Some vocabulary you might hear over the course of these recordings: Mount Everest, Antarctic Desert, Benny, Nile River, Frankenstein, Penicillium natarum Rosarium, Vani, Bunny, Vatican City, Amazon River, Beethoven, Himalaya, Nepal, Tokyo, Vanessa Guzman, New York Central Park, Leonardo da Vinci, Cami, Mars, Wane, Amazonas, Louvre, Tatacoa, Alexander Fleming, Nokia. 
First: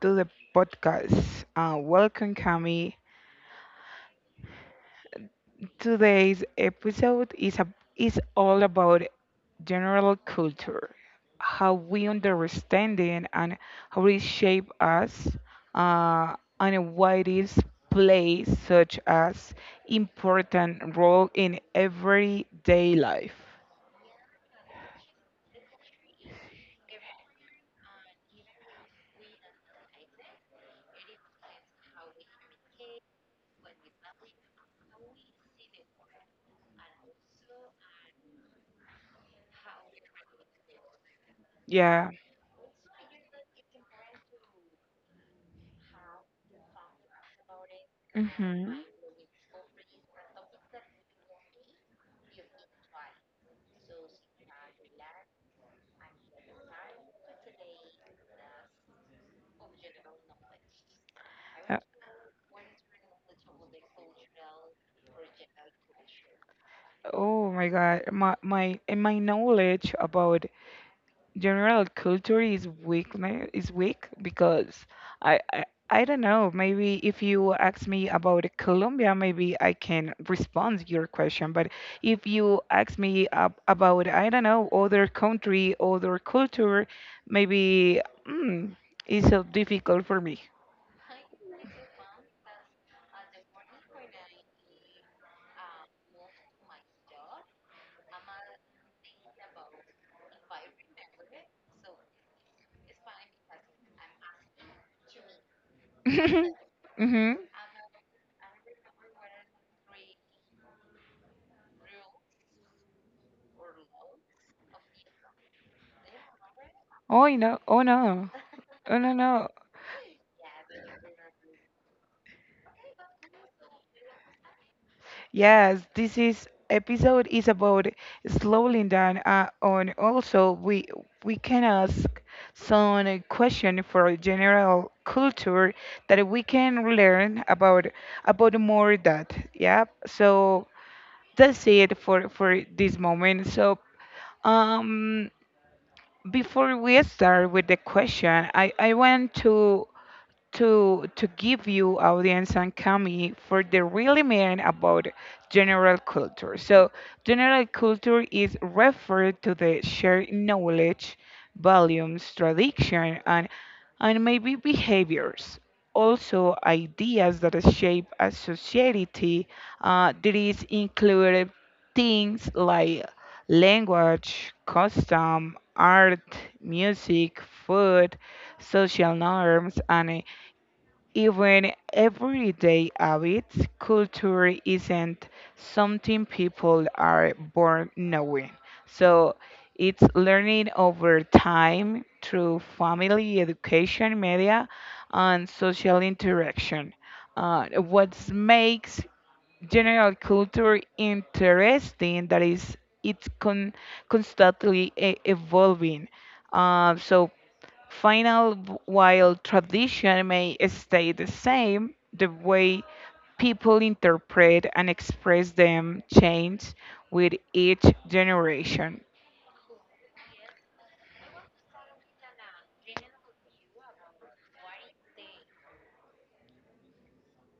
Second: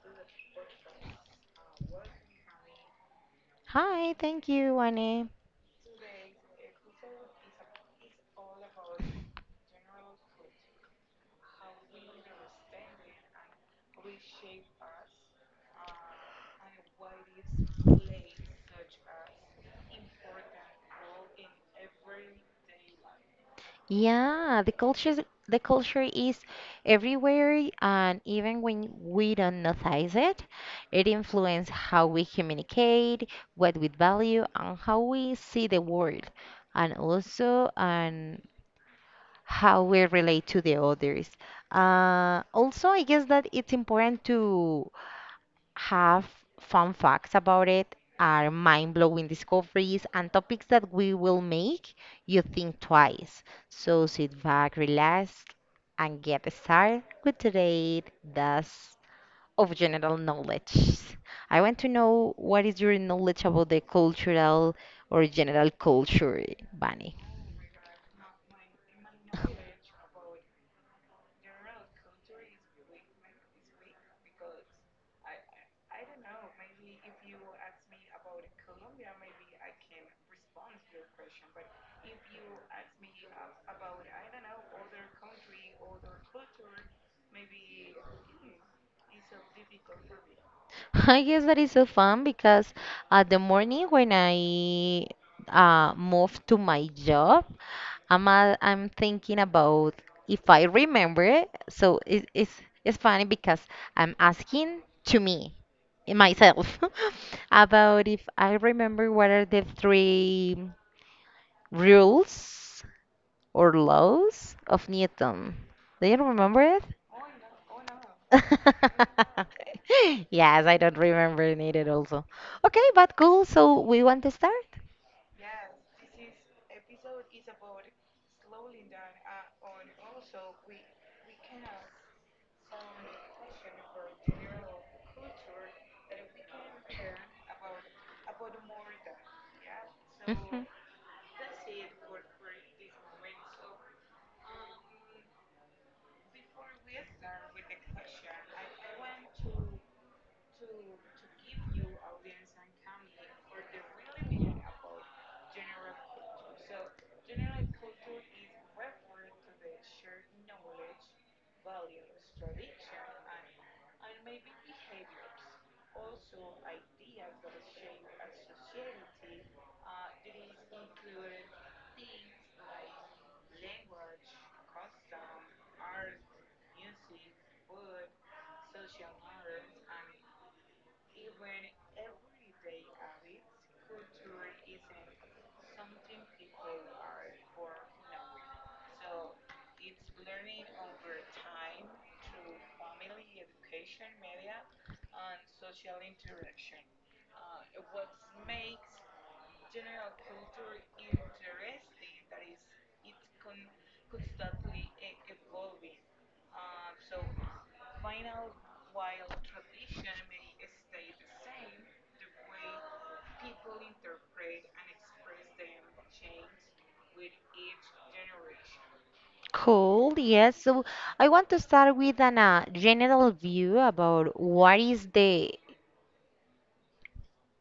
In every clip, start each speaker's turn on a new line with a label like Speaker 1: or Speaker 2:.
Speaker 1: to the podcast. Welcome, Cami.
Speaker 2: Hi, thank you, Wane.
Speaker 1: Today's episode is all about general culture, how we understand it and how it shapes us, uh, and why it is plays such as important role in everyday life.
Speaker 2: Yeah, the culture is everywhere, and even when we don't notice it, it influences how we communicate, what we value, and how we see the world, and how we relate to the others.
Speaker 1: Yeah.
Speaker 2: Also, I guess that it's important to have fun facts about it,
Speaker 1: Hmm.
Speaker 2: are
Speaker 1: uh,
Speaker 2: mind blowing discoveries, and topics that we will make you think twice. So sit back, relax, and get started with today's dose of general knowledge. I want to know what is your knowledge about the cultural or general culture, Bunny?
Speaker 1: Oh my God, my knowledge about general culture is weak because I, I I don't know, maybe if you ask me about Colombia, maybe I can respond your question, but if you ask me about, I don't know, other country, other culture, maybe, mm, it's so difficult for me.
Speaker 2: I guess that is so fun because at the morning when I moved to my job, I'm thinking about if I remember it. So it's funny because I'm asking to me myself
Speaker 1: Hmm.
Speaker 2: about if I remember what are the three rules or laws of Newton. Do you remember it?
Speaker 1: Oh no! Oh no! Oh no! No!
Speaker 2: Yes, I don't remember needed also. Okay, but cool. So we want to start?
Speaker 1: Yes, this is episode is about slowing down, on also we can ask some question for general culture that we can learn about, more that, yeah.
Speaker 2: Mhm.
Speaker 1: So that's it for this moment. So um before we start with the question, I want to give you, audience, and Kami for the really meaning about general culture. So general culture is referred to the shared knowledge, values, tradition, and maybe behaviors. Also, ideas that shape a society. There is included things like language, custom, art, music, food, social norms, and, even everyday habits. Culture isn't something people are born knowing. So it's learning over time through family, education, media, and social interaction. What makes general culture interesting that is it's constantly evolving. So final, while tradition may stay the same, the way people interpret and express them change with each generation.
Speaker 2: Cool, yes. So I want to start with an general view about what is the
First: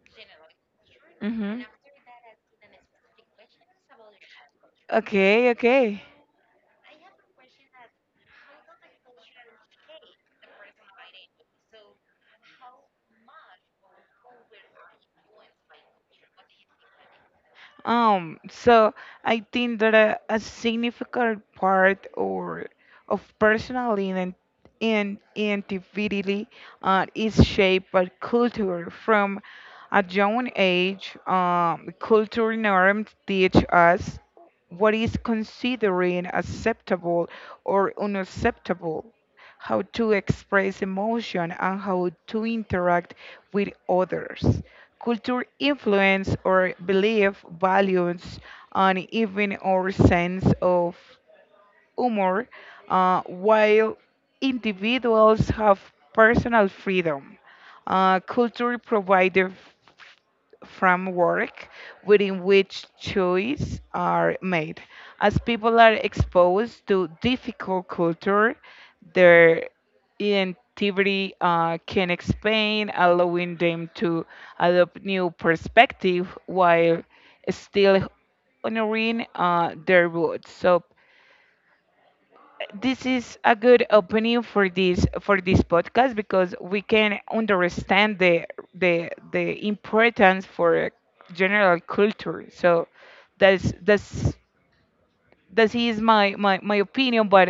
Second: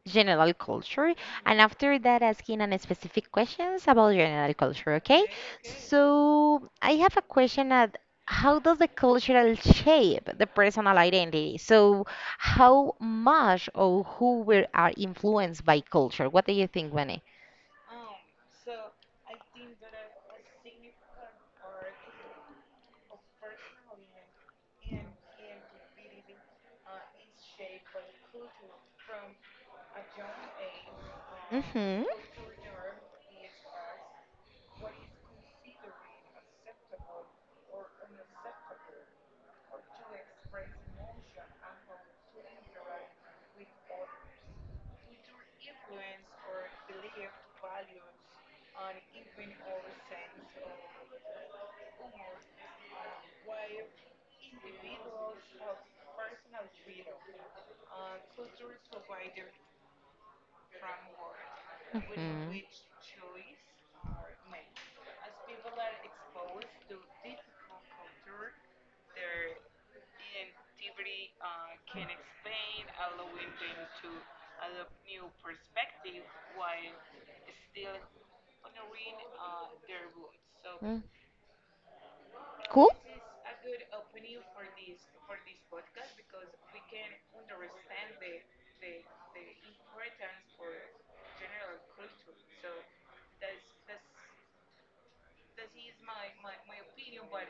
Speaker 2: general culture, and
Speaker 1: Mhm.
Speaker 2: after that, asking a specific questions about general culture, okay?
Speaker 1: Okay, okay.
Speaker 2: So I have a question at how does the cultural shape the personal identity? So how much or who we are influenced by culture? What do you think, Benny?
Speaker 1: Um, so I think that a significant part or of personal ident- and identity, is shaped by culture. From a young age,
Speaker 2: Mm-hmm.
Speaker 1: cultural norms teach us what is considered acceptable or unacceptable, how to express emotion, and how to interact with others. Culture influence our belief, values, and even our sense of humor, while individuals have personal freedom. Culture provides framework within which choices are made. As people are exposed to difficult culture, their identity, can expand, allowing them to adopt new perspective while still honoring, their roots. So this is a good opening for this podcast because we can understand the importance for general culture. So that's that's that is my opinion. But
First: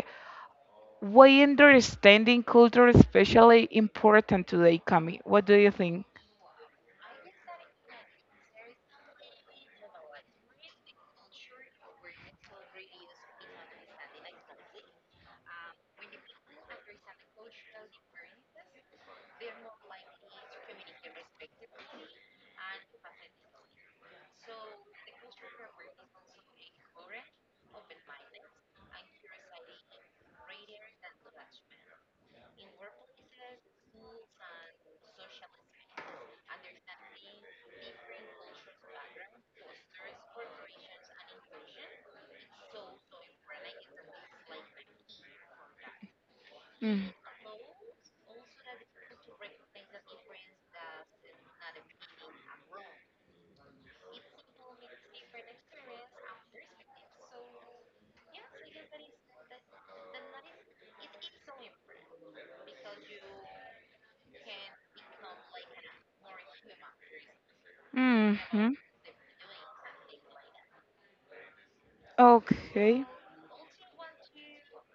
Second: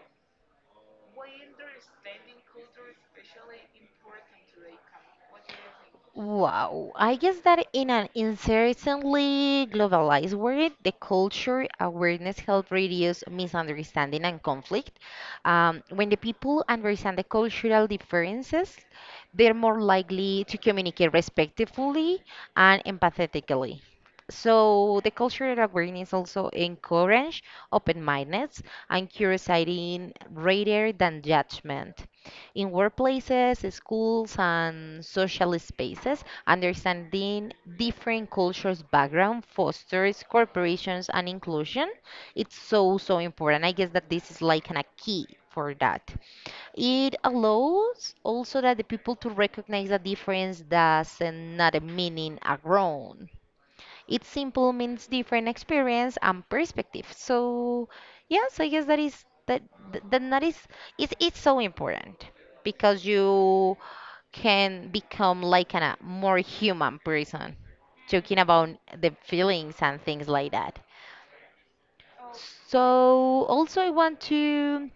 Speaker 1: why understanding culture especially important today, Cami? What do you think?
Speaker 2: Wow. I guess that in an increasingly globalized world, the culture awareness helps reduce misunderstanding and conflict. When the people understand the cultural differences, they're more likely to communicate respectfully and empathetically. So the cultural awareness also encourage open-mindedness and curiosity rather than judgment in workplaces, schools, and social spaces, understanding different cultures' background fosters corporations and inclusion. It's so, so important. I guess that this is like a key for that.
Speaker 1: Mm.
Speaker 2: It allows also that the people to recognize the difference doesn't not meaning a wrong. It's simple means different experience and perspective. So yeah, so I guess that is that then that is it's so important because you can become like a more human person, talking about
Speaker 1: Hmm.
Speaker 2: the feelings and things like that.
Speaker 1: Okay.
Speaker 2: So also I want to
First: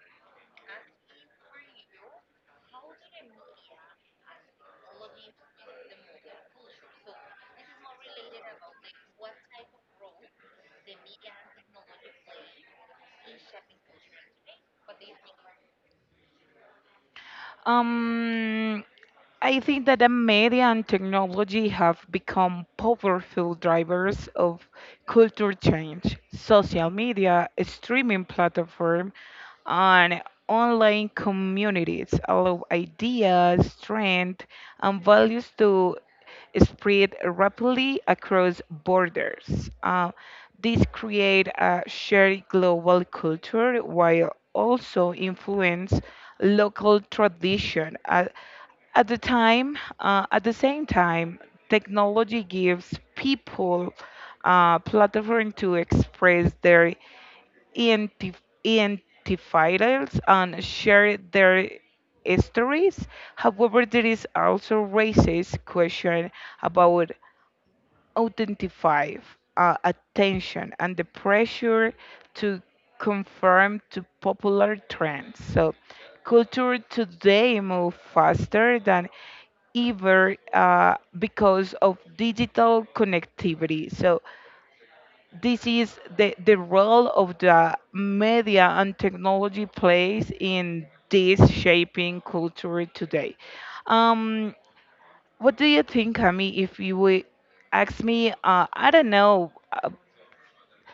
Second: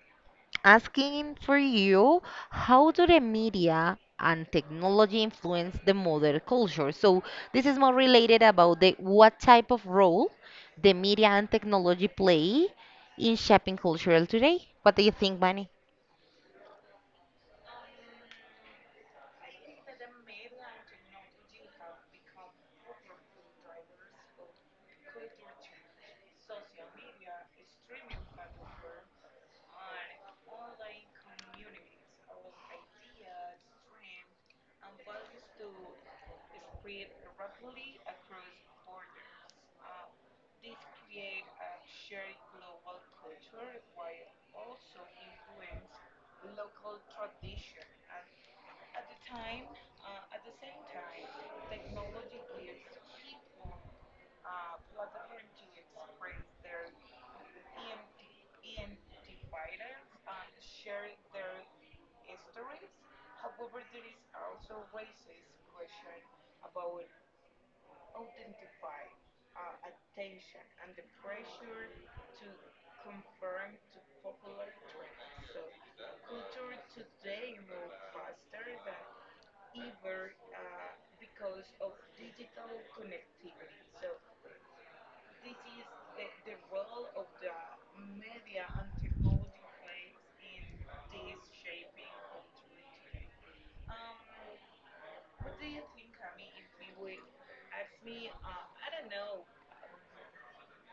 Speaker 2: asking for you how do the media and technology influence the modern culture? So this is more related about the what type of role the media and technology play in shaping culture today. What do you think, Bunny?
Speaker 1: Um. I think that the media and technology have become powerful drivers of culture change. Social media, streaming platform, and online communities allow ideas, trends, and values to spread rapidly across borders. These create a shared global culture while also influence local tradition. At the same time, technology gives people a platform to express their identifiers and share their stories. However, there is also racist question about identify, attention and the pressure to conform to popular trends. So culture today move faster than ever, because of digital connectivity. So this is the role of the media and technology plays in this shaping culture today. Um, what do you think, Kami, if you would ask me, I don't know, uh,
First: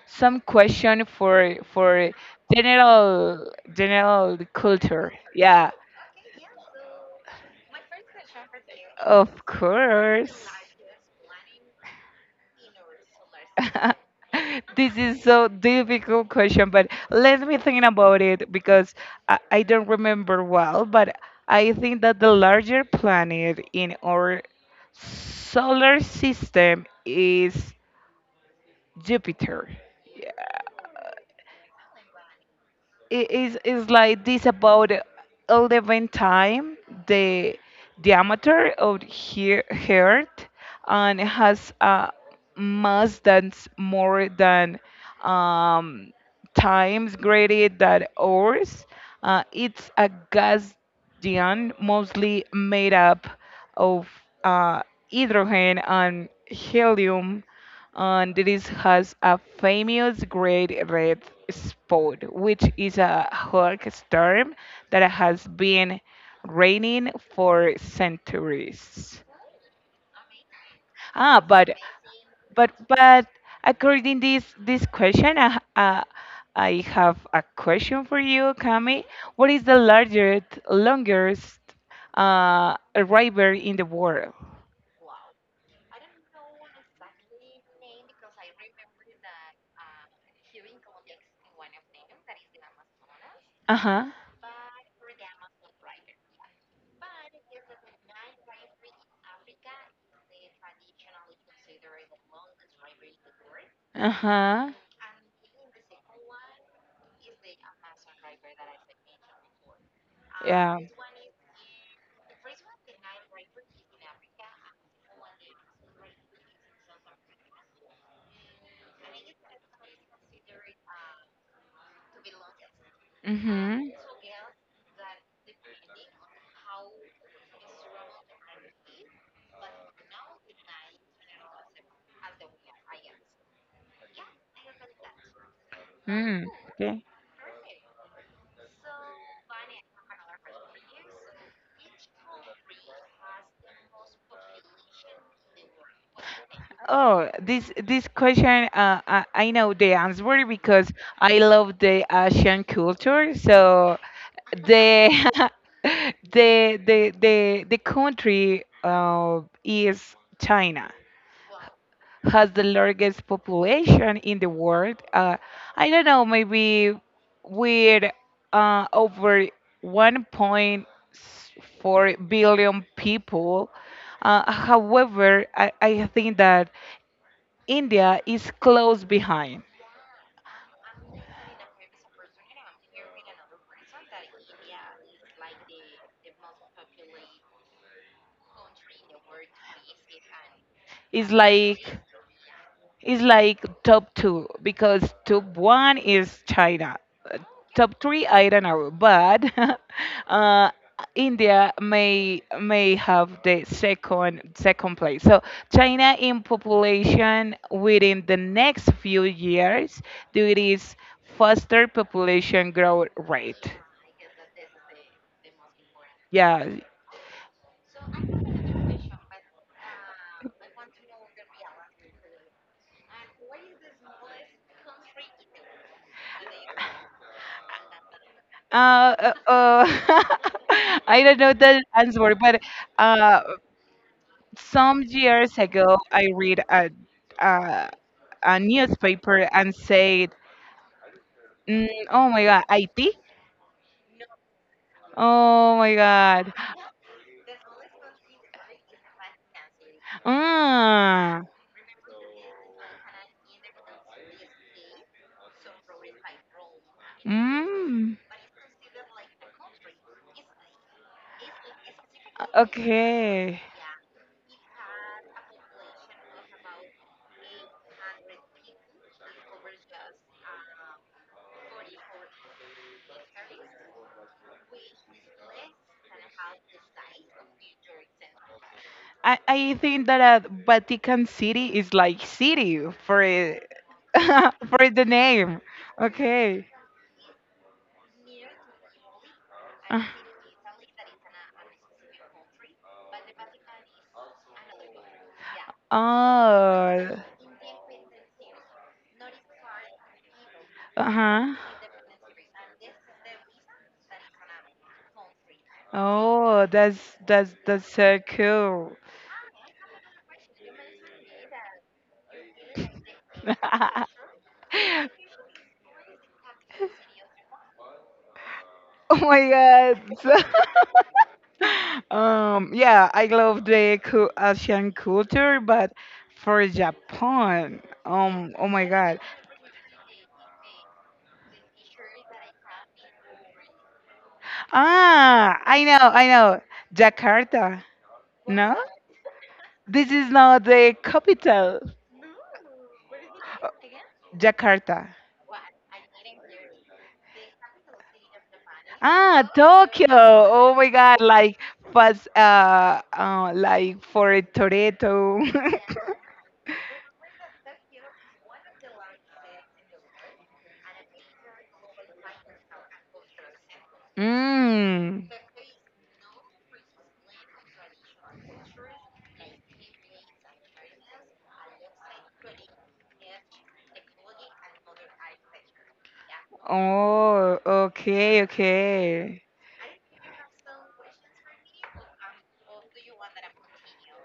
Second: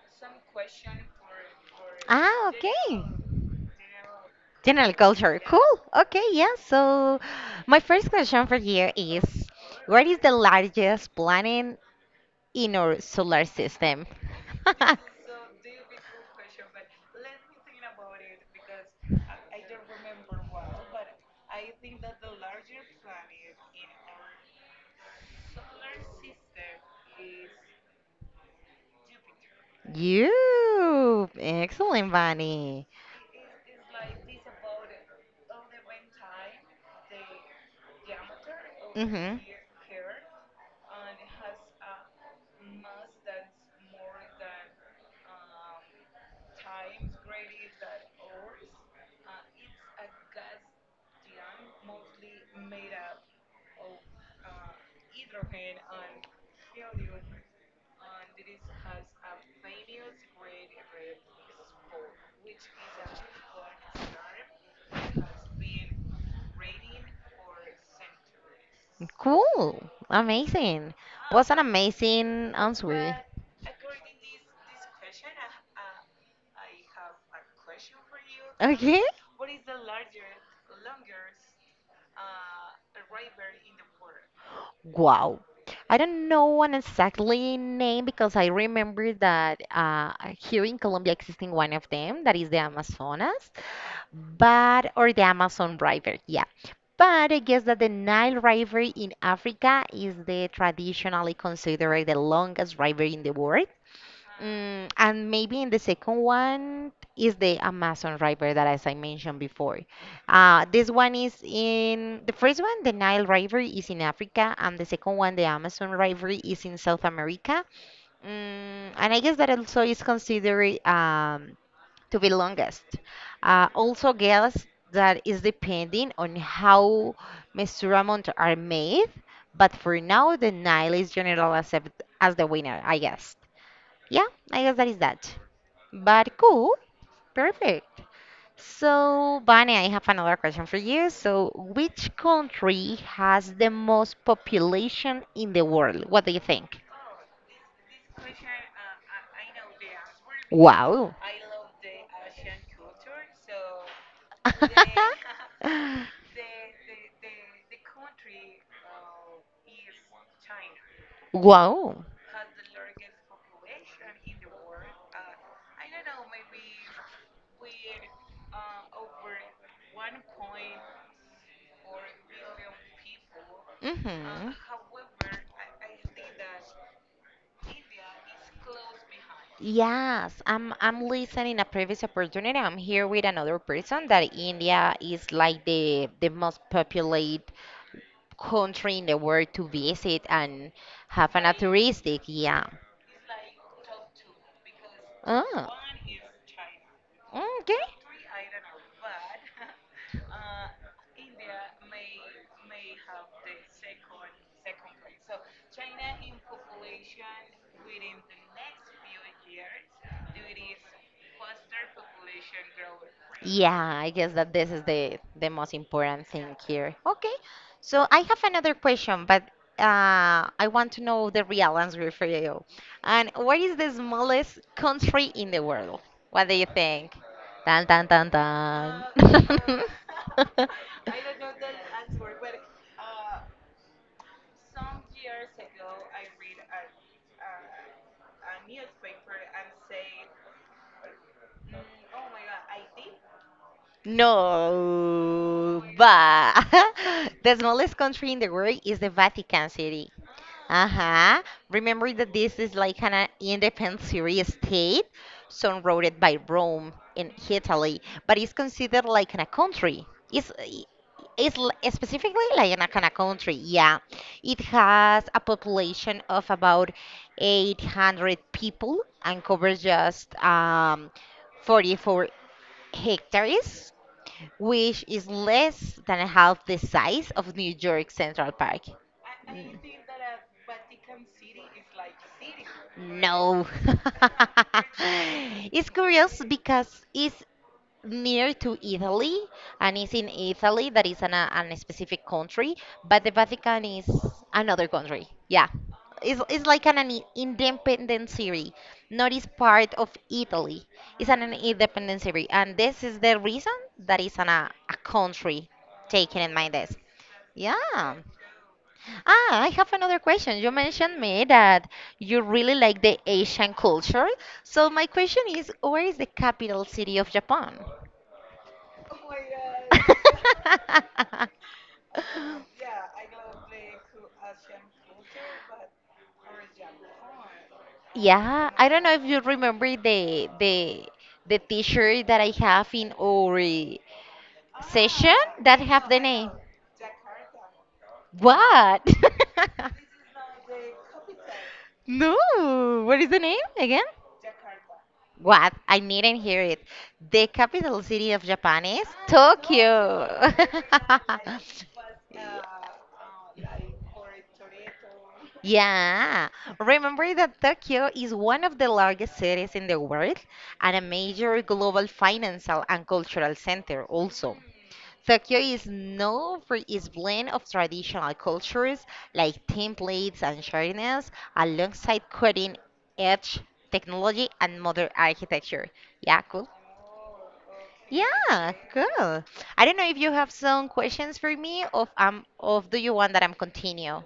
Speaker 1: some question for
Speaker 2: Ah, okay.
Speaker 1: general
Speaker 2: General
Speaker 1: culture?
Speaker 2: culture.
Speaker 1: Yeah,
Speaker 2: Cool. Okay, yeah. So my first question for you is
Speaker 1: of
Speaker 2: what is the
Speaker 1: course.
Speaker 2: largest planet in our solar system?
Speaker 1: This is so difficult question, but let me think about it because I, I don't remember well, but I think that the larger planet in our solar system is Jupiter. Yeah,
Speaker 2: You excellent, Vani.
Speaker 1: it is like this about 11 time the diameter of
Speaker 2: Mm-hmm.
Speaker 1: here Earth and has a mass that's more than, um, times greater than ours. It's a Gaussian, mostly made up of, uh, hydrogen and helium, and this has a famous great red spot, which is a hot star that has been raining for centuries.
Speaker 2: Cool. Amazing.
Speaker 1: Ah,
Speaker 2: What's an
Speaker 1: but
Speaker 2: amazing
Speaker 1: but
Speaker 2: answer.
Speaker 1: but according this question, I have a question for you,
Speaker 2: Okay.
Speaker 1: Kami. What is the largest longest river in the world?
Speaker 2: Wow. I don't know an exactly name because I remember that here in Colombia existing one of them that is the Amazonas,
Speaker 1: Uh-huh.
Speaker 2: but or the Amazon River, yeah. But I guess that the Nile River in Africa is the traditionally considered the longest river in the world.
Speaker 1: Uh-huh.
Speaker 2: And maybe in the second one is the Amazon River that, as I mentioned before,
Speaker 1: Yeah.
Speaker 2: this one is in the first one, the Nile River is in Africa, and the second one, the Amazon River, is in South America. And I guess that also is considered to be longest.
Speaker 1: Mm-hmm.
Speaker 2: Also, guess that is depending on how measurements are made, but for now, the Nile is generally accepted as the winner, I guess. Yeah, I guess that is that. But
Speaker 1: Mm,
Speaker 2: cool,
Speaker 1: okay.
Speaker 2: perfect. So, Vane, I have another question for you. So, which country has the most population in the world? What do you think?
Speaker 1: Oh, this question, I know the answer because
Speaker 2: Wow.
Speaker 1: I love the Asian culture. So the the country, is China,
Speaker 2: Wow.
Speaker 1: has the largest population in the world. I don't know, maybe with, over 1.4 billion people.
Speaker 2: Hmm.
Speaker 1: However, I think that India is close behind.
Speaker 2: Yes, I'm listening a previous opportunity. I'm here with another person that India is like the most populated country in the world to visit and
Speaker 1: It's
Speaker 2: have an
Speaker 1: like
Speaker 2: touristic. Yeah.
Speaker 1: it's like top two because top
Speaker 2: Oh.
Speaker 1: one is China. Uh,
Speaker 2: Okay.
Speaker 1: Top three, I don't know, but uh, India may have the second place. So China in population within the next few years due to its faster population growth rate.
Speaker 2: Yeah, I guess that this is the most important thing
Speaker 1: Yeah.
Speaker 2: here. Okay, so I have another question, but I want to know the real answer for you. And what is the smallest country in the world? What do you think? Dun dun dun dun.
Speaker 1: Uh, uh, uh, I don't know the answer, but, uh, some years ago, I read a, a newspaper and said, "Oh my God, IT! Oh
Speaker 2: No,
Speaker 1: my God,
Speaker 2: but the smallest country in the world is the Vatican City. Uh-huh.
Speaker 1: mm,
Speaker 2: Remember that this is like an independent Syrian state surrounded by Rome and Italy,
Speaker 1: mm.
Speaker 2: but it's considered like an a country. It's I- it's l- specifically like an a country.
Speaker 1: Okay.
Speaker 2: Yeah. It has a population of about 800 people and covers just 44 hectares, which is less than half the size of New York Central Park.
Speaker 1: I
Speaker 2: Mm.
Speaker 1: think that, Vatican City is like city for
Speaker 2: No.
Speaker 1: it, for the name.
Speaker 2: It's curious
Speaker 1: Okay.
Speaker 2: because it's near to Italy, and
Speaker 1: Uh,
Speaker 2: it's in Italy that is an specific country, but the Vatican is another country. Yeah, it's like an
Speaker 1: Oh,
Speaker 2: independent city, not is part of Italy. It's an
Speaker 1: uh-huh.
Speaker 2: independent city, and this is the reason that it's a country taken in
Speaker 1: Oh,
Speaker 2: mind this.
Speaker 1: that's
Speaker 2: Yeah.
Speaker 1: so cool.
Speaker 2: Ah, I have another question. You mentioned me that you really like the Asian culture. So my question is, where is the capital city of Japan?
Speaker 1: Oh my God. Yeah, I love the Asian
Speaker 2: um,
Speaker 1: culture, but for Japan, oh
Speaker 2: Yeah,
Speaker 1: my
Speaker 2: I don't know, yeah,
Speaker 1: God.
Speaker 2: if you remember the t-shirt that I have in our session
Speaker 1: Ah,
Speaker 2: that
Speaker 1: I know,
Speaker 2: have the
Speaker 1: I
Speaker 2: name.
Speaker 1: know. Jakarta,
Speaker 2: Yeah,
Speaker 1: no?
Speaker 2: what? the
Speaker 1: This is not the capital.
Speaker 2: No, what is the name
Speaker 1: Uh,
Speaker 2: again?
Speaker 1: Jakarta.
Speaker 2: What? I didn't hear it. The capital city of Japan is
Speaker 1: Ah, Tokyo. Oh my
Speaker 2: Tokyo.
Speaker 1: God, like fast
Speaker 2: Yeah.
Speaker 1: like for a Toretto.
Speaker 2: Yeah, remember that Tokyo is one of the largest cities in the world and a major global financial and cultural center also.
Speaker 1: Mm.
Speaker 2: Tokyo is known for its blend of traditional cultures like templates and shirtness alongside cutting edge technology and modern architecture. Yeah, cool.
Speaker 1: Oh, okay,
Speaker 2: Yeah,
Speaker 1: okay.
Speaker 2: cool. I don't know if you have some questions for me or or do you want that I'm continue?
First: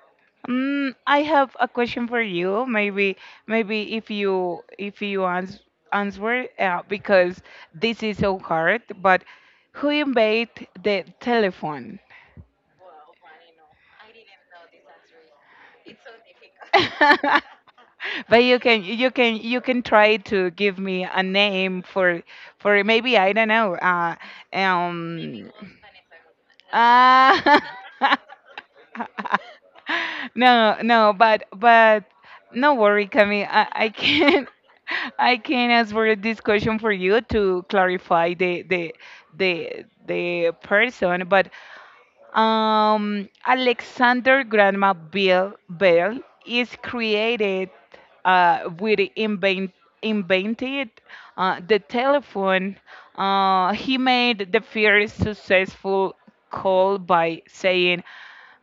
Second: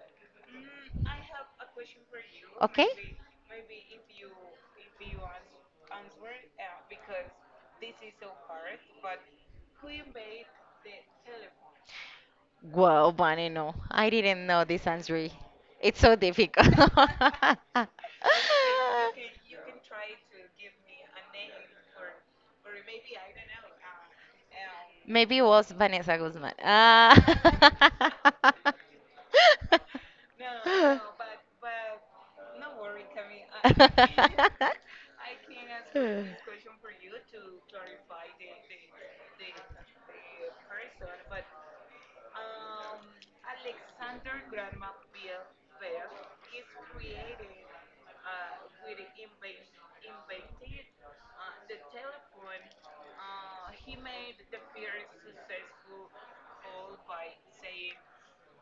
Speaker 1: Mm, I have a question for you.
Speaker 2: Okay?
Speaker 1: Maybe if you answer, because this is so hard. But who invented the telephone?
Speaker 2: Wow, Bunny, no. I didn't know this answer. It's so difficult.
Speaker 1: But you can you can try to give me a name for, maybe, I don't know.
Speaker 2: Maybe it
Speaker 1: Um.
Speaker 2: was Vanessa Guzman.
Speaker 1: Uh,
Speaker 2: Ah.
Speaker 1: no, no, but no worry, Camille. I can I can answer this question for you to clarify the person. But, Alexander Grandma Bell is created, with invented, the telephone. He made the first successful call by saying,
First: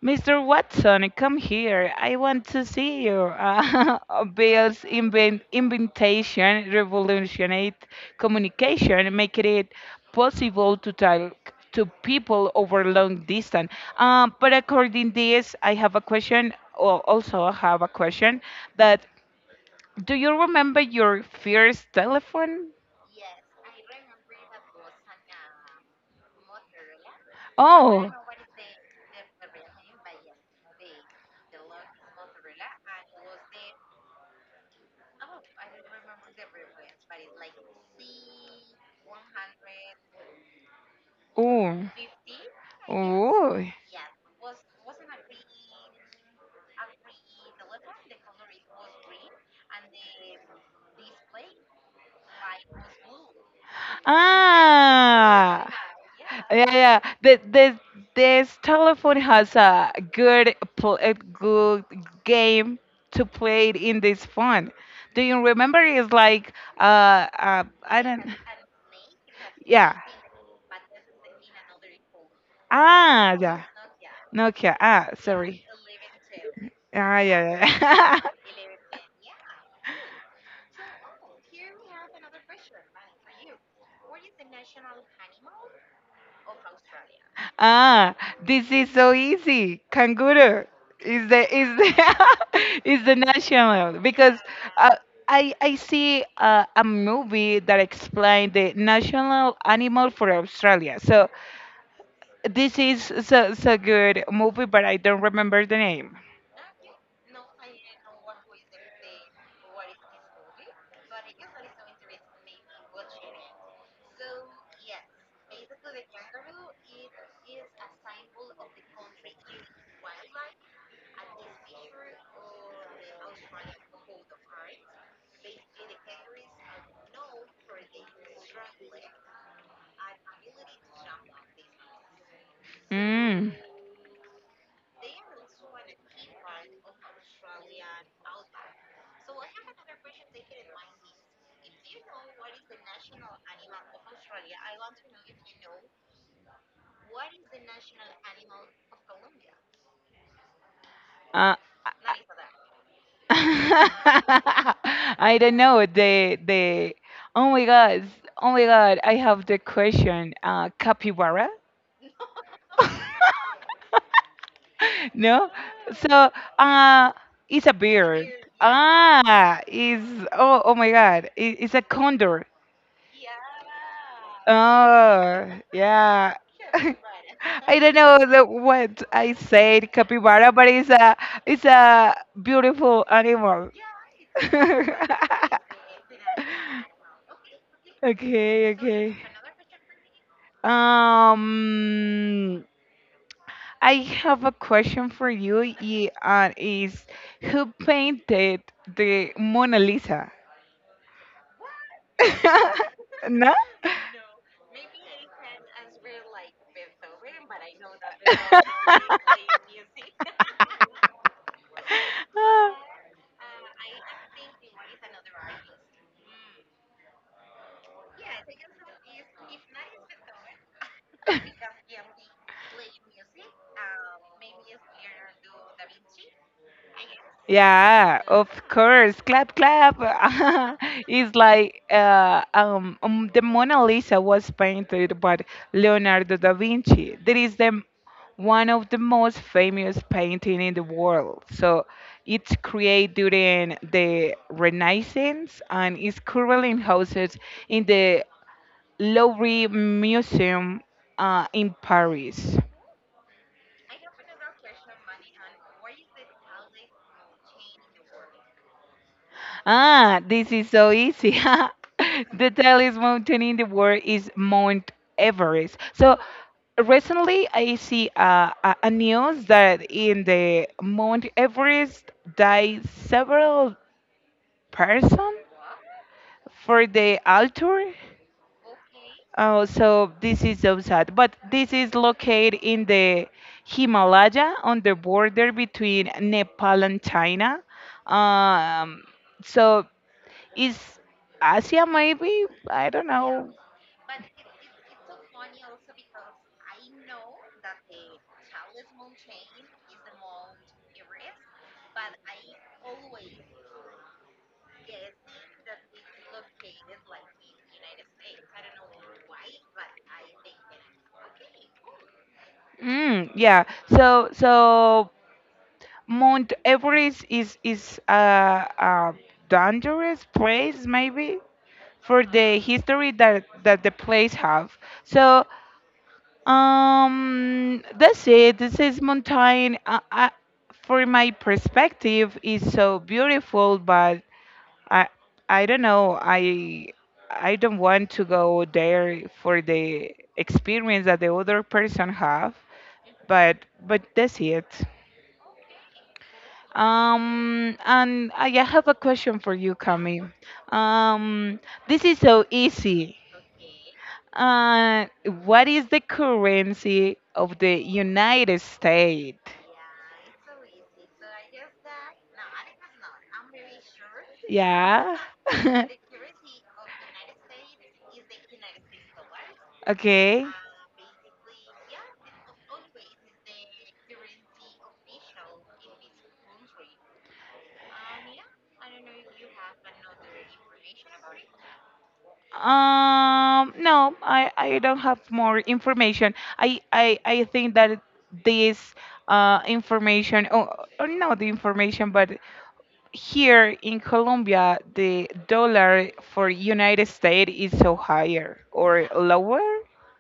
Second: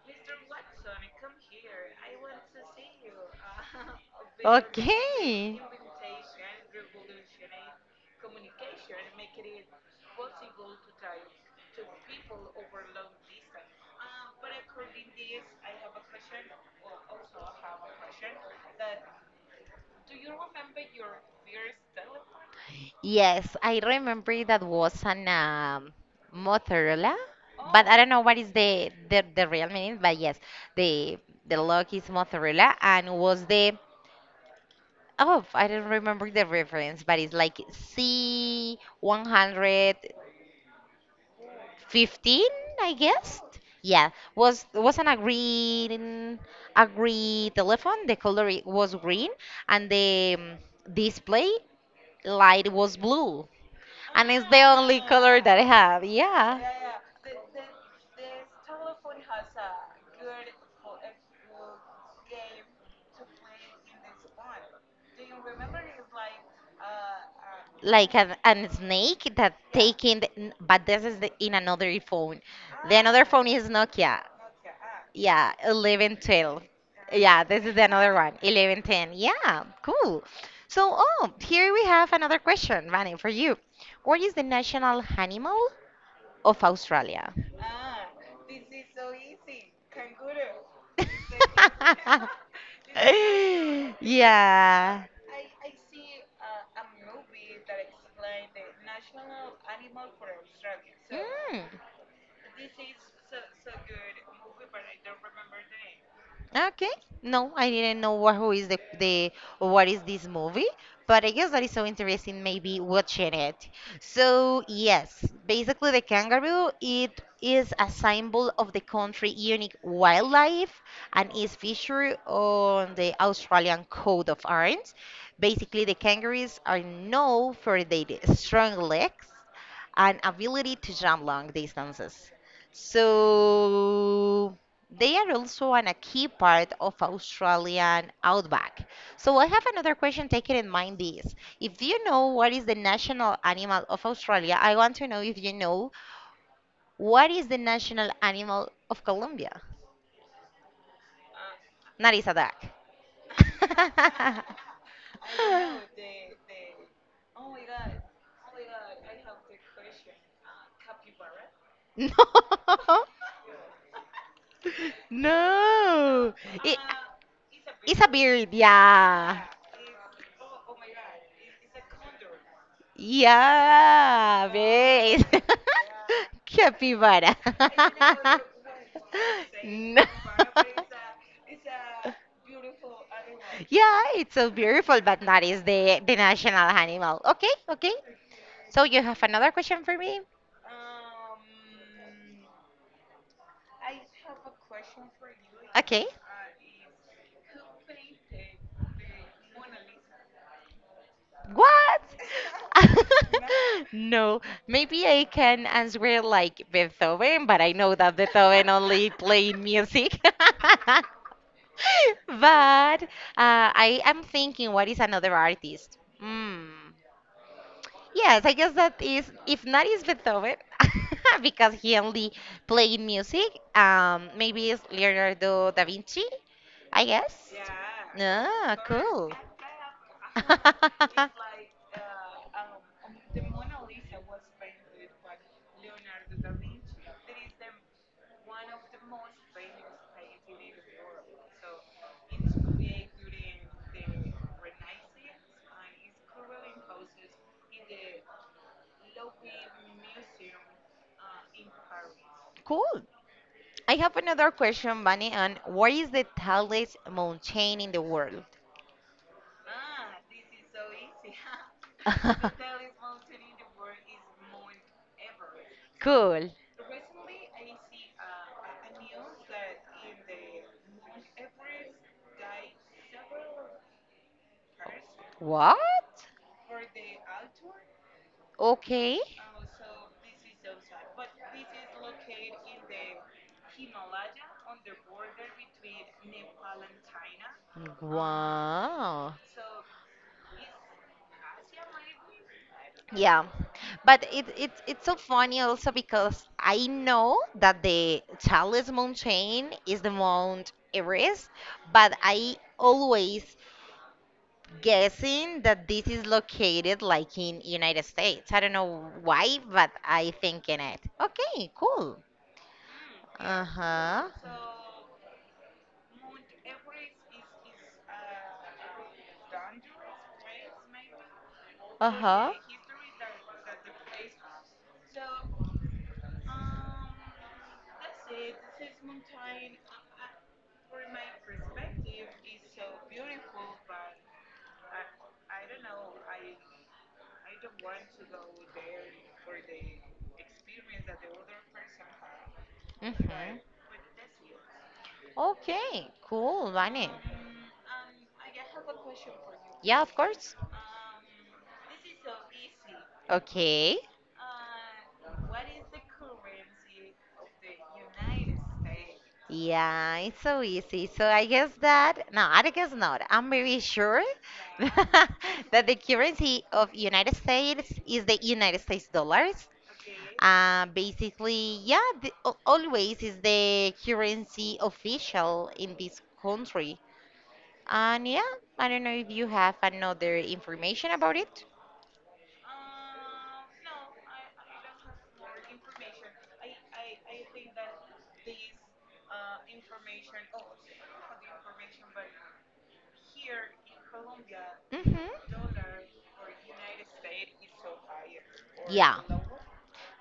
Speaker 1: Mr. Watson, come here. I want to see you. Bill's
Speaker 2: Okay.
Speaker 1: inventation revolutionized communication, making it possible to talk to people over long distance. But according this, I have a question. Or also, I have a question. That, do you remember your first telephone?
Speaker 2: Yes, I remember that was an mozzarella, but I don't
Speaker 1: Oh,
Speaker 2: know what is the real meaning. But yes, the the log is mozzarella, and was the oh, I don't remember the reference, but it's like C one hundred
Speaker 1: oh,
Speaker 2: fifteen, I guess.
Speaker 1: oh!
Speaker 2: Yeah, was an a green telephone. The color it was green, and the display light was blue. And it's the only color that I
Speaker 1: Ah,
Speaker 2: have. Yeah.
Speaker 1: yeah, yeah. The this telephone has a good game to play it in this phone. Do you remember? It's like I
Speaker 2: Like
Speaker 1: don't.
Speaker 2: an snake that
Speaker 1: Yeah.
Speaker 2: taking, the, n- but this is the, in another phone. The another
Speaker 1: Ah,
Speaker 2: phone
Speaker 1: yeah.
Speaker 2: is Nokia.
Speaker 1: Nokia. Ah,
Speaker 2: Yeah,
Speaker 1: sorry.
Speaker 2: 1112.
Speaker 1: Ah,
Speaker 2: Yeah,
Speaker 1: yeah,
Speaker 2: this is the another
Speaker 1: yeah.
Speaker 2: one, 1110. Yeah, cool. So, oh, here we have another question, Vani, for you. What is the national animal of Australia?
Speaker 1: Ah, this is so easy. Kangaroo is the is the national because, uh,
Speaker 2: Yeah.
Speaker 1: I see, a movie that explained the national animal for Australia. So
Speaker 2: Mm.
Speaker 1: this is so so good movie, but I don't remember the name.
Speaker 2: Okay. No, I didn't know what who is the what is this movie, but I guess that is so interesting. Maybe watching it. So yes, basically the kangaroo it is a symbol of the country unique wildlife and is featured on the Australian coat of arms. Basically, the kangaroos are known for their strong legs and ability to jump long distances.
Speaker 1: Mm.
Speaker 2: So they are also a key part of Australian outback. So I have another question taking in mind this. If you know what is the national animal of Australia, I want to know if you know what is the national animal of Colombia.
Speaker 1: Uh,
Speaker 2: Not is a duck.
Speaker 1: I don't know the the. Oh my god! Oh my god! I have the question. Capybara.
Speaker 2: No,
Speaker 1: No? So,
Speaker 2: no. It,
Speaker 1: uh, it's a
Speaker 2: it's a
Speaker 1: bird.
Speaker 2: bird, yeah.
Speaker 1: Ah, oh, oh my God. It's a condor.
Speaker 2: Yeah, ¿ves?
Speaker 1: Oh, yeah.
Speaker 2: Capybara.
Speaker 1: I don't know what I said,
Speaker 2: No.
Speaker 1: capybara, but it's a beautiful animal.
Speaker 2: Yeah, it's so beautiful, but not is the national animal. Okay, okay.
Speaker 1: Okay,
Speaker 2: So you
Speaker 1: okay.
Speaker 2: have another question for me?
Speaker 1: Um, I have a question for you,
Speaker 2: Okay.
Speaker 1: y- and is who painted the Mona Lisa?
Speaker 2: What?
Speaker 1: No?
Speaker 2: No, maybe I can answer it like Beethoven, but I know that Beethoven only played music. But I am thinking, what is another artist? Mm. Yes, I guess that is, if not is Beethoven, because he only played music. Maybe it's Leonardo da Vinci, I guess.
Speaker 1: Yeah, of
Speaker 2: Ah,
Speaker 1: course.
Speaker 2: cool.
Speaker 1: Clap, clap. It's like the Mona Lisa was painted by Leonardo da Vinci. That is the one of the most famous painting in the world. So it's created during the Renaissance and is currently in the Louvre Museum, in Paris.
Speaker 2: Cool. I have another question, Bunny, on what is the tallest mountain in the world?
Speaker 1: Ah, this is so easy. The tallest mountain in the world is Mount Everest. So
Speaker 2: Cool.
Speaker 1: recently, I see, a news that in the Mount Everest died several person
Speaker 2: What?
Speaker 1: for the altar.
Speaker 2: Okay.
Speaker 1: Oh, so this is so sad. But this is located in the Himalaya on the border between Nepal and China. Um,
Speaker 2: Wow.
Speaker 1: so is Asia maybe? I don't
Speaker 2: Yeah,
Speaker 1: know.
Speaker 2: but it's so funny also because I know that the tallest mountain is the Mount Everest, but I always guessing that this is located like in United States. I don't know why, but I think in it. Okay, cool.
Speaker 1: Mm, yeah.
Speaker 2: Uh-huh.
Speaker 1: So Mount Everest is a dangerous place maybe for
Speaker 2: Uh-huh.
Speaker 1: the history that the place have. So, that's it. This is mountain. For my perspective, is so beautiful, but I, I don't know. I don't want to go there for the experience that the other person have.
Speaker 2: Hmm.
Speaker 1: But, but that's it.
Speaker 2: Okay, cool, Vane.
Speaker 1: And I have a question for you,
Speaker 2: Yeah, of
Speaker 1: Cami.
Speaker 2: course.
Speaker 1: Um, this is so easy.
Speaker 2: Okay.
Speaker 1: Uh, what is the currency of the United States?
Speaker 2: Yeah, it's so easy. So I guess that, no, I guess not. I'm very sure
Speaker 1: Yeah.
Speaker 2: that the currency of United States is the United States dollars.
Speaker 1: Okay.
Speaker 2: Basically, yeah, the, always is the currency official in this country. And yeah, I don't know if you have another information about it.
Speaker 1: No, I don't have more information. I think that this, information, or not the information, but here in Colombia, the
Speaker 2: Hmm.
Speaker 1: dollar for United States is so higher or
Speaker 2: Yeah.
Speaker 1: lower.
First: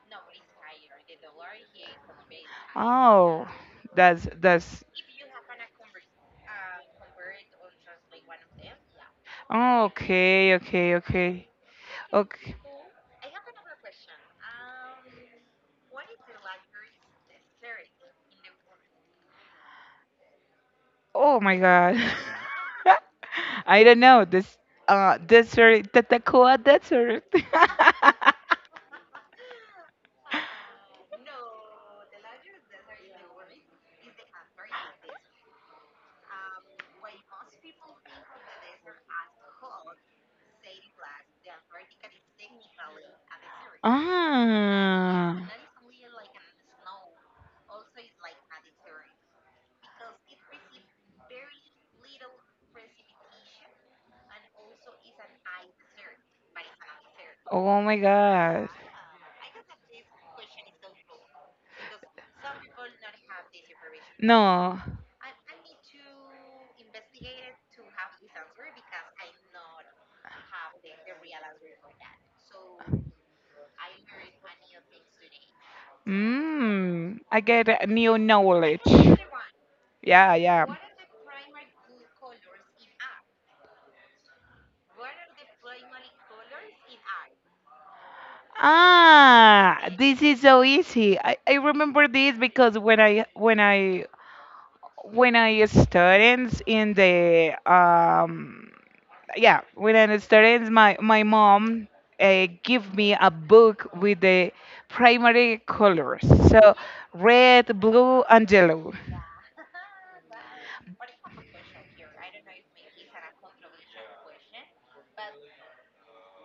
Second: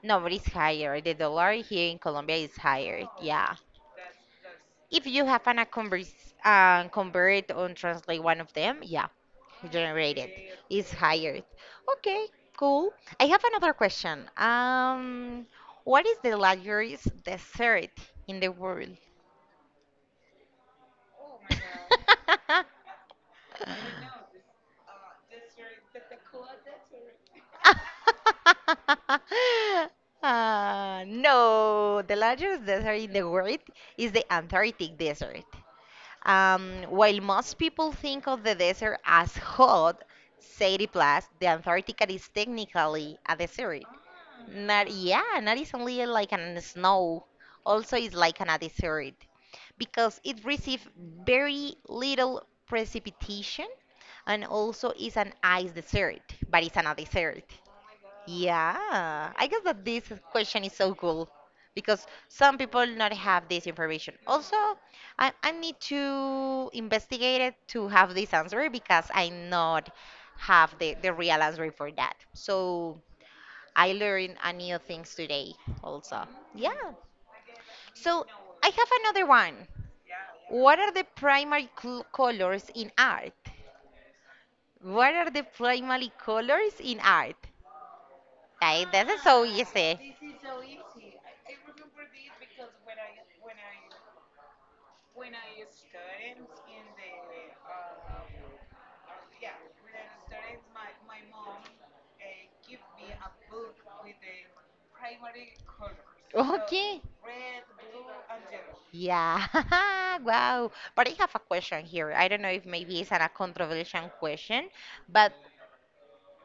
Speaker 2: No, but it's higher. The dollar here in Colombia is higher.
Speaker 1: Oh,
Speaker 2: Yeah.
Speaker 1: that's
Speaker 2: If you have an a converse, convert or translate one of them, yeah, generated
Speaker 1: okay,
Speaker 2: is
Speaker 1: okay,
Speaker 2: higher.
Speaker 1: okay.
Speaker 2: Okay,
Speaker 1: Okay.
Speaker 2: cool. I have another question. What is the largest dessert in the world?
Speaker 1: Oh my God. I don't know this desert, Tatacoa Desert.
Speaker 2: No, the largest desert in the world is the Antarctic Desert. While most people think of the desert as hot, 30 plus, the Antarctica is technically a desert. Not,
Speaker 1: Ah.
Speaker 2: yeah, not is only like an snow, also it's like an desert because it receives very little precipitation and also it's an ice dessert, but it's not a dessert.
Speaker 1: Oh my God.
Speaker 2: Yeah, I guess that this question is so cool because some people not have this information. Also,
Speaker 1: No.
Speaker 2: I need to investigate it to have this answer because I not have the real answer for that. So I learned a new things today also. Yeah.
Speaker 1: Mm, I get a new
Speaker 2: So I
Speaker 1: knowledge.
Speaker 2: have another one.
Speaker 1: Yeah, yeah.
Speaker 2: What are the primary cl colors in art? What are the primary colors in art? Like, this is so
Speaker 1: Ah,
Speaker 2: easy.
Speaker 1: this is so easy. I remember this because when I studied in the yeah, when I studied, my mom, give me a book with the primary colors, so
Speaker 2: Okay.
Speaker 1: red, blue, and yellow.
Speaker 2: Yeah. Wow. But I have a question here. I don't know if maybe it's a controversial question, but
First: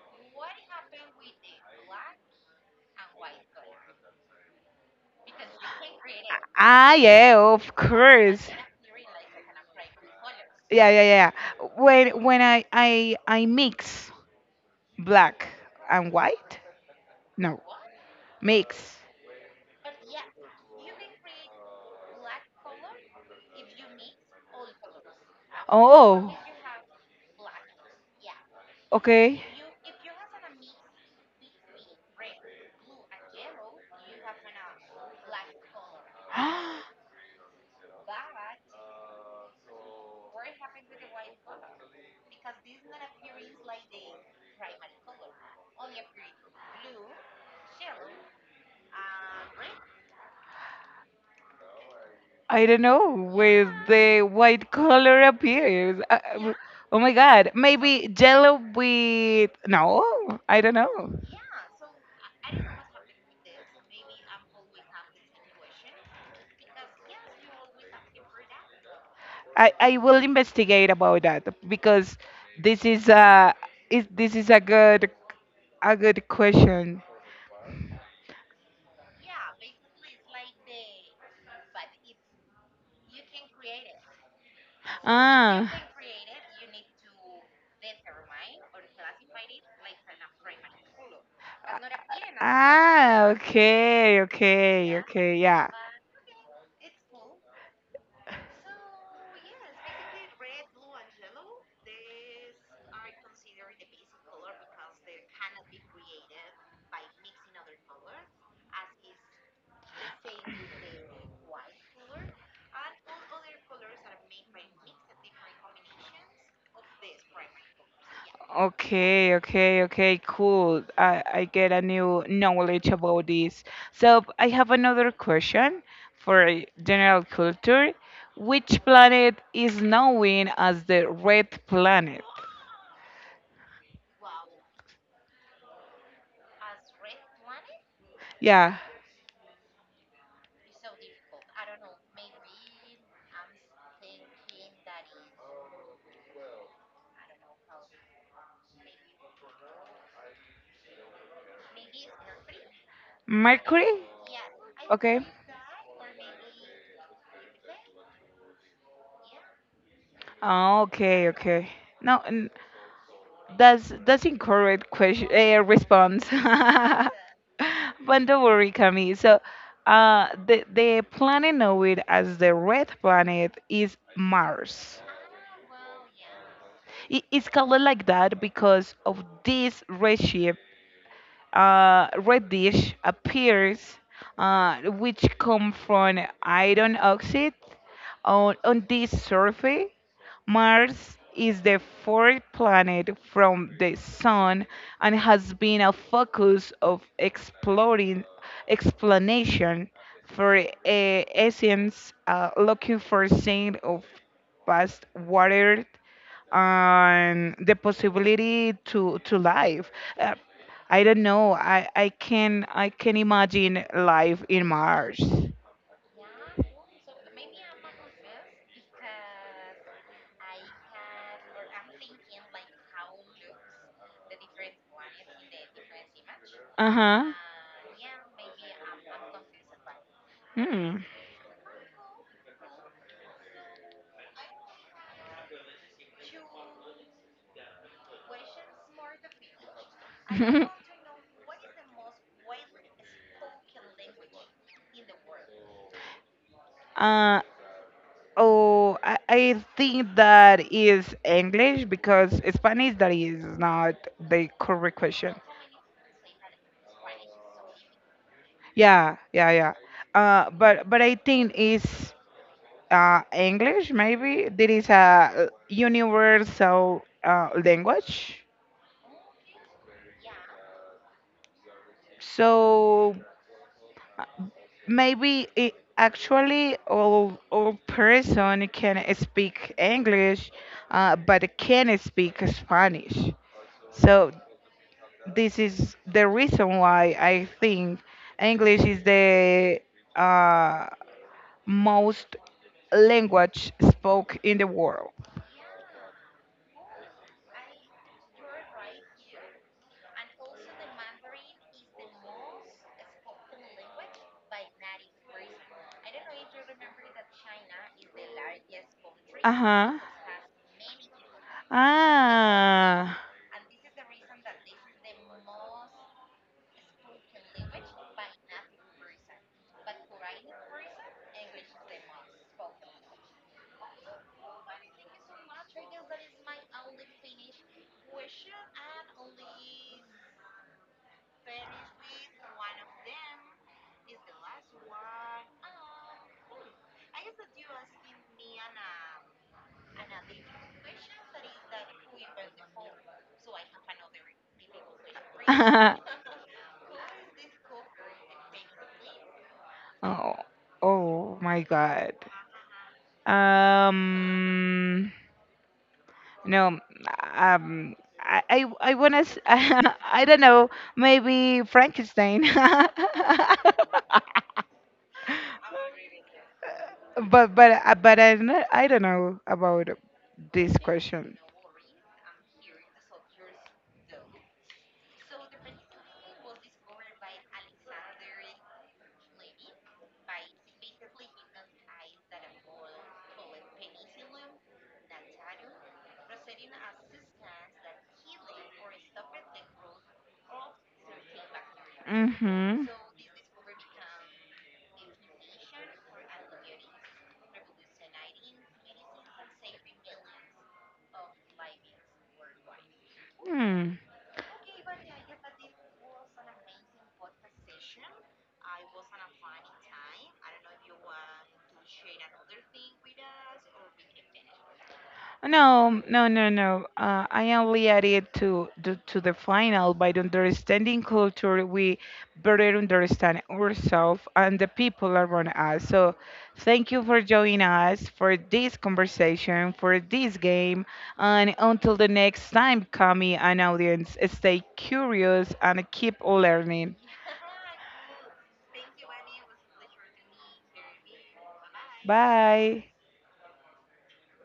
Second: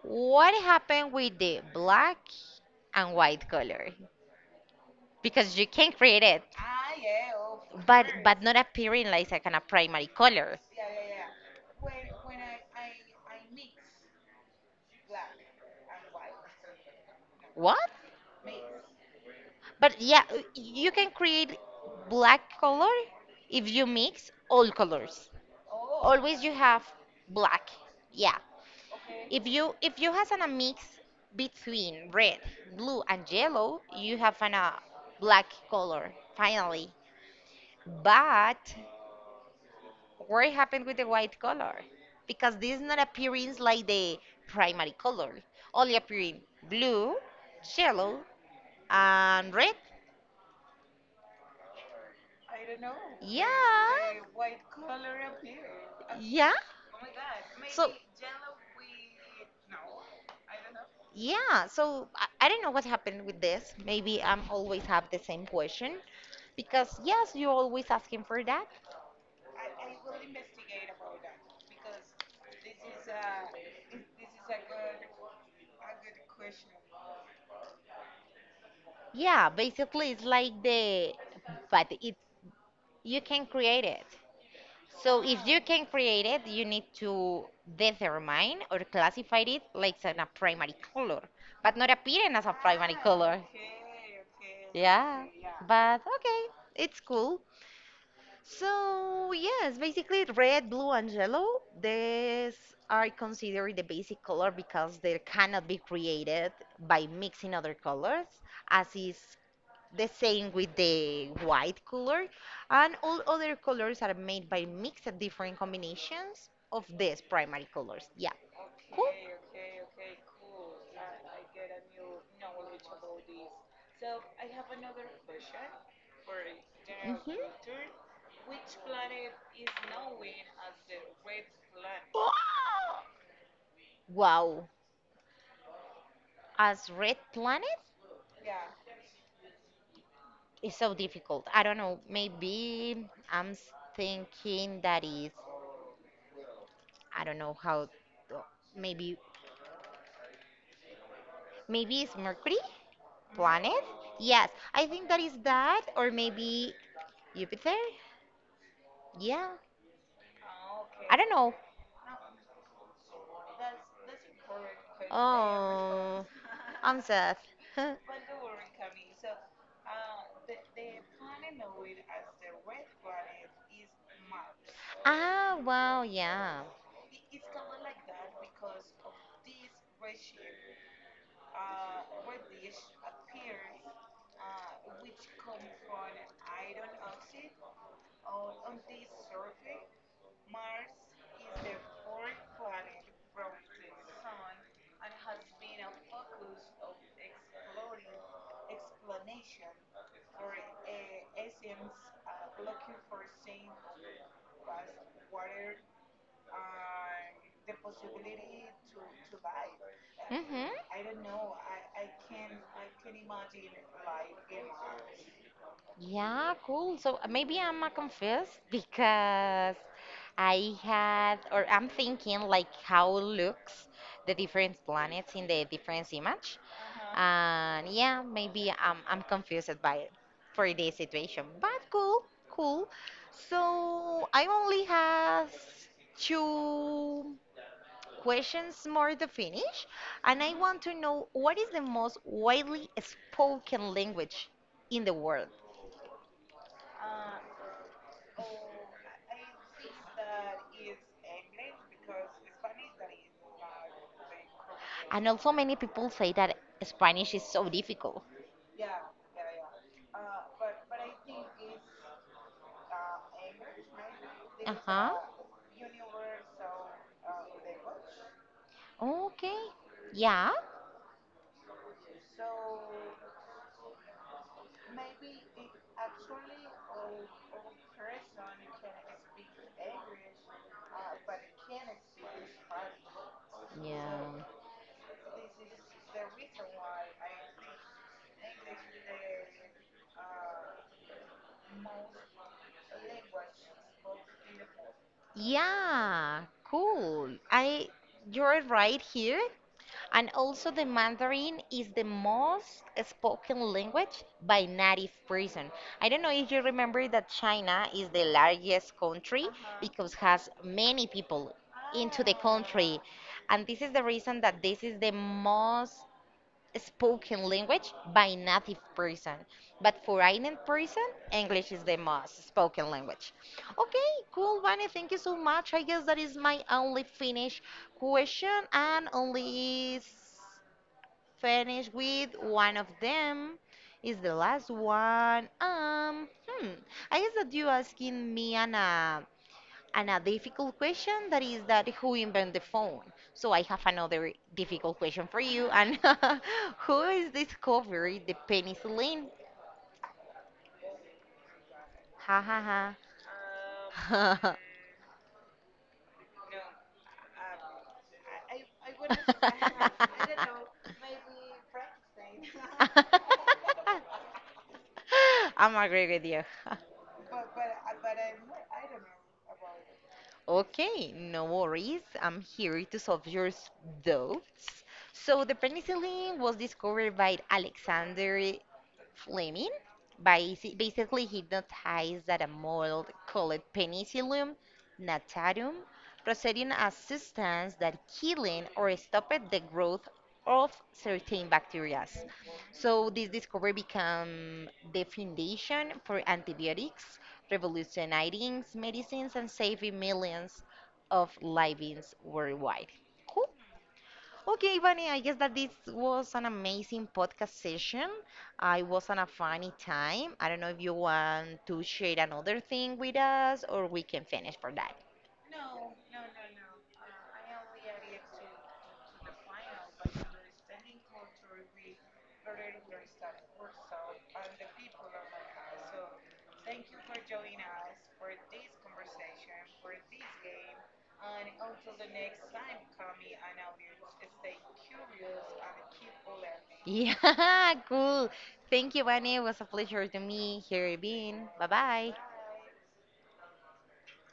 Speaker 2: what happened with the black and white color? Because you can create it,
Speaker 1: Ah, yeah, of
Speaker 2: but
Speaker 1: course.
Speaker 2: not appearing like a kind of primary color.
Speaker 1: Yeah, yeah, yeah. When I mix black and white, no,
Speaker 2: What?
Speaker 1: mix.
Speaker 2: But yeah, you can create black color if you mix all colors.
Speaker 1: Oh,
Speaker 2: Always you have black. Yeah.
Speaker 1: okay.
Speaker 2: If you has an, a mix between red, blue and yellow, you have an, a black color finally. But what happened with the white color? Because this is not appearing like the primary color. Only appearing blue, yellow and red.
Speaker 1: I don't know
Speaker 2: Yeah.
Speaker 1: with the white color appears.
Speaker 2: Yeah.
Speaker 1: Oh my god,
Speaker 2: So,
Speaker 1: maybe yellow with, no, I don't know.
Speaker 2: maybe. Yeah, so I don't know what happened with this. Maybe I'm always have the same question because yes, you're always asking for that.
Speaker 1: I will investigate about that because this is a this is a good question.
Speaker 2: Yeah, basically it's like the, but it you can create it. So if you
Speaker 1: Ah.
Speaker 2: can create it, you need to determine or classify it like a primary color, but not appearing as a primary
Speaker 1: Ah,
Speaker 2: color.
Speaker 1: okay, okay,
Speaker 2: Yeah,
Speaker 1: okay, yeah.
Speaker 2: but okay, it's cool. So, yes, basically red, blue, and yellow, these are considered the basic color because they cannot be created by mixing other colors, as is the same with the white color, and all other colors are made by mixed different combinations of these primary colors. Yeah. Cool.
Speaker 1: Okay, okay, okay, cool. I get a new knowledge about this. So I have another question for general
Speaker 2: Mhm.
Speaker 1: culture. Which planet is known as the red planet?
Speaker 2: Wow, as red planet
Speaker 1: Yeah,
Speaker 2: is so difficult. I don't know. Maybe thinking that is I don't know how. Maybe maybe it's Mercury. Planet?
Speaker 1: Mercury?
Speaker 2: Yes, I think that
Speaker 1: Okay.
Speaker 2: is that, or maybe Jupiter? Yeah,
Speaker 1: Oh,
Speaker 2: I don't
Speaker 1: okay,
Speaker 2: know.
Speaker 1: okay. No, That's incorrect question,
Speaker 2: Oh,
Speaker 1: response.
Speaker 2: I'm sad.
Speaker 1: But don't worry, Camille. So, the planet known as the red planet is Mars.
Speaker 2: Ah, wow, yeah.
Speaker 1: It's called like that because of this red shape. Red dish appears, which come from iron oxide on this surface. Mars is the fourth planet from the Sun and has been a focus of exploring explanation for, essence, looking for signs of past water and the possibility to life. Uh,
Speaker 2: Hmm.
Speaker 1: I don't know. I can imagine life in Mars.
Speaker 2: Yeah, cool. So maybe I'm confused because I had, or I'm thinking like how looks the different planets in the different image.
Speaker 1: Uh huh.
Speaker 2: And yeah, maybe I'm confused by it for this
Speaker 1: Hmm.
Speaker 2: situation. But cool, cool. So I only have two questions more to finish. And I want to know, what is the most widely spoken language in the world?
Speaker 1: Uh, oh, I think that is English because Spanish that is not the correct
Speaker 2: And
Speaker 1: question.
Speaker 2: also, many people say that Spanish is so difficult.
Speaker 1: Yeah, yeah, yeah. But I think it's, English maybe. There
Speaker 2: Uh
Speaker 1: is
Speaker 2: huh.
Speaker 1: a universal, language.
Speaker 2: Okay. Yeah.
Speaker 1: So maybe actually all person can speak English, but can speak Spanish. So this is the reason why I think English is the, uh, most language spoke in the world.
Speaker 2: Yeah. Cool. I. You're right here. And also, the Mandarin is the most spoken language by native person. I don't know if you remember that China is the largest country
Speaker 1: Ajá.
Speaker 2: because has many people into the country,
Speaker 1: Ah.
Speaker 2: and this is the reason that this is the most spoken language by native person. But for foreign person, English is the most spoken language. Okay, cool, Vani. Thank you so much. I guess that is my only Finnish question and only finish with one of them is the last one. Hmm. I guess that you asking me an and a difficult question that is that who invented the phone? So I have another difficult question for you.
Speaker 1: Ajá.
Speaker 2: And who is discovering the penicillin?
Speaker 1: Oh, oh my God.
Speaker 2: Ha ha ha.
Speaker 1: Um, no, um, I wanna, I don't know, maybe Frankenstein.
Speaker 2: I'm agree with you.
Speaker 1: But I don't know about this
Speaker 2: Okay,
Speaker 1: question.
Speaker 2: no worries. I'm here to solve your doubts. So the penicillin was discovered by Alexander Fleming. Basically, he noticed that a model called Penicillium natarum Rosarium as substance that killing or stopped the growth of certain bacteria.
Speaker 1: Mm-hmm.
Speaker 2: So this discovery became the foundation for antibiotics, revolutionizing medicines and saving millions of lives worldwide. Cool.
Speaker 1: Hmm.
Speaker 2: Okay, Bunny, I guess that this was an amazing podcast session. I was on a funny time. I don't know if you want to share another thing with us or we can finish for that.
Speaker 1: No, no, no, no. I only added to, the final, by the understanding culture, we better understand ourselves and the people around us. So, thank you for joining us for this conversation, for this game, and until the next time, Kami and audience, stay curious and keep learning.
Speaker 2: Yeah, cool. Thank you, Bunny. It was a pleasure to me here being. Bye bye.
Speaker 1: Bye.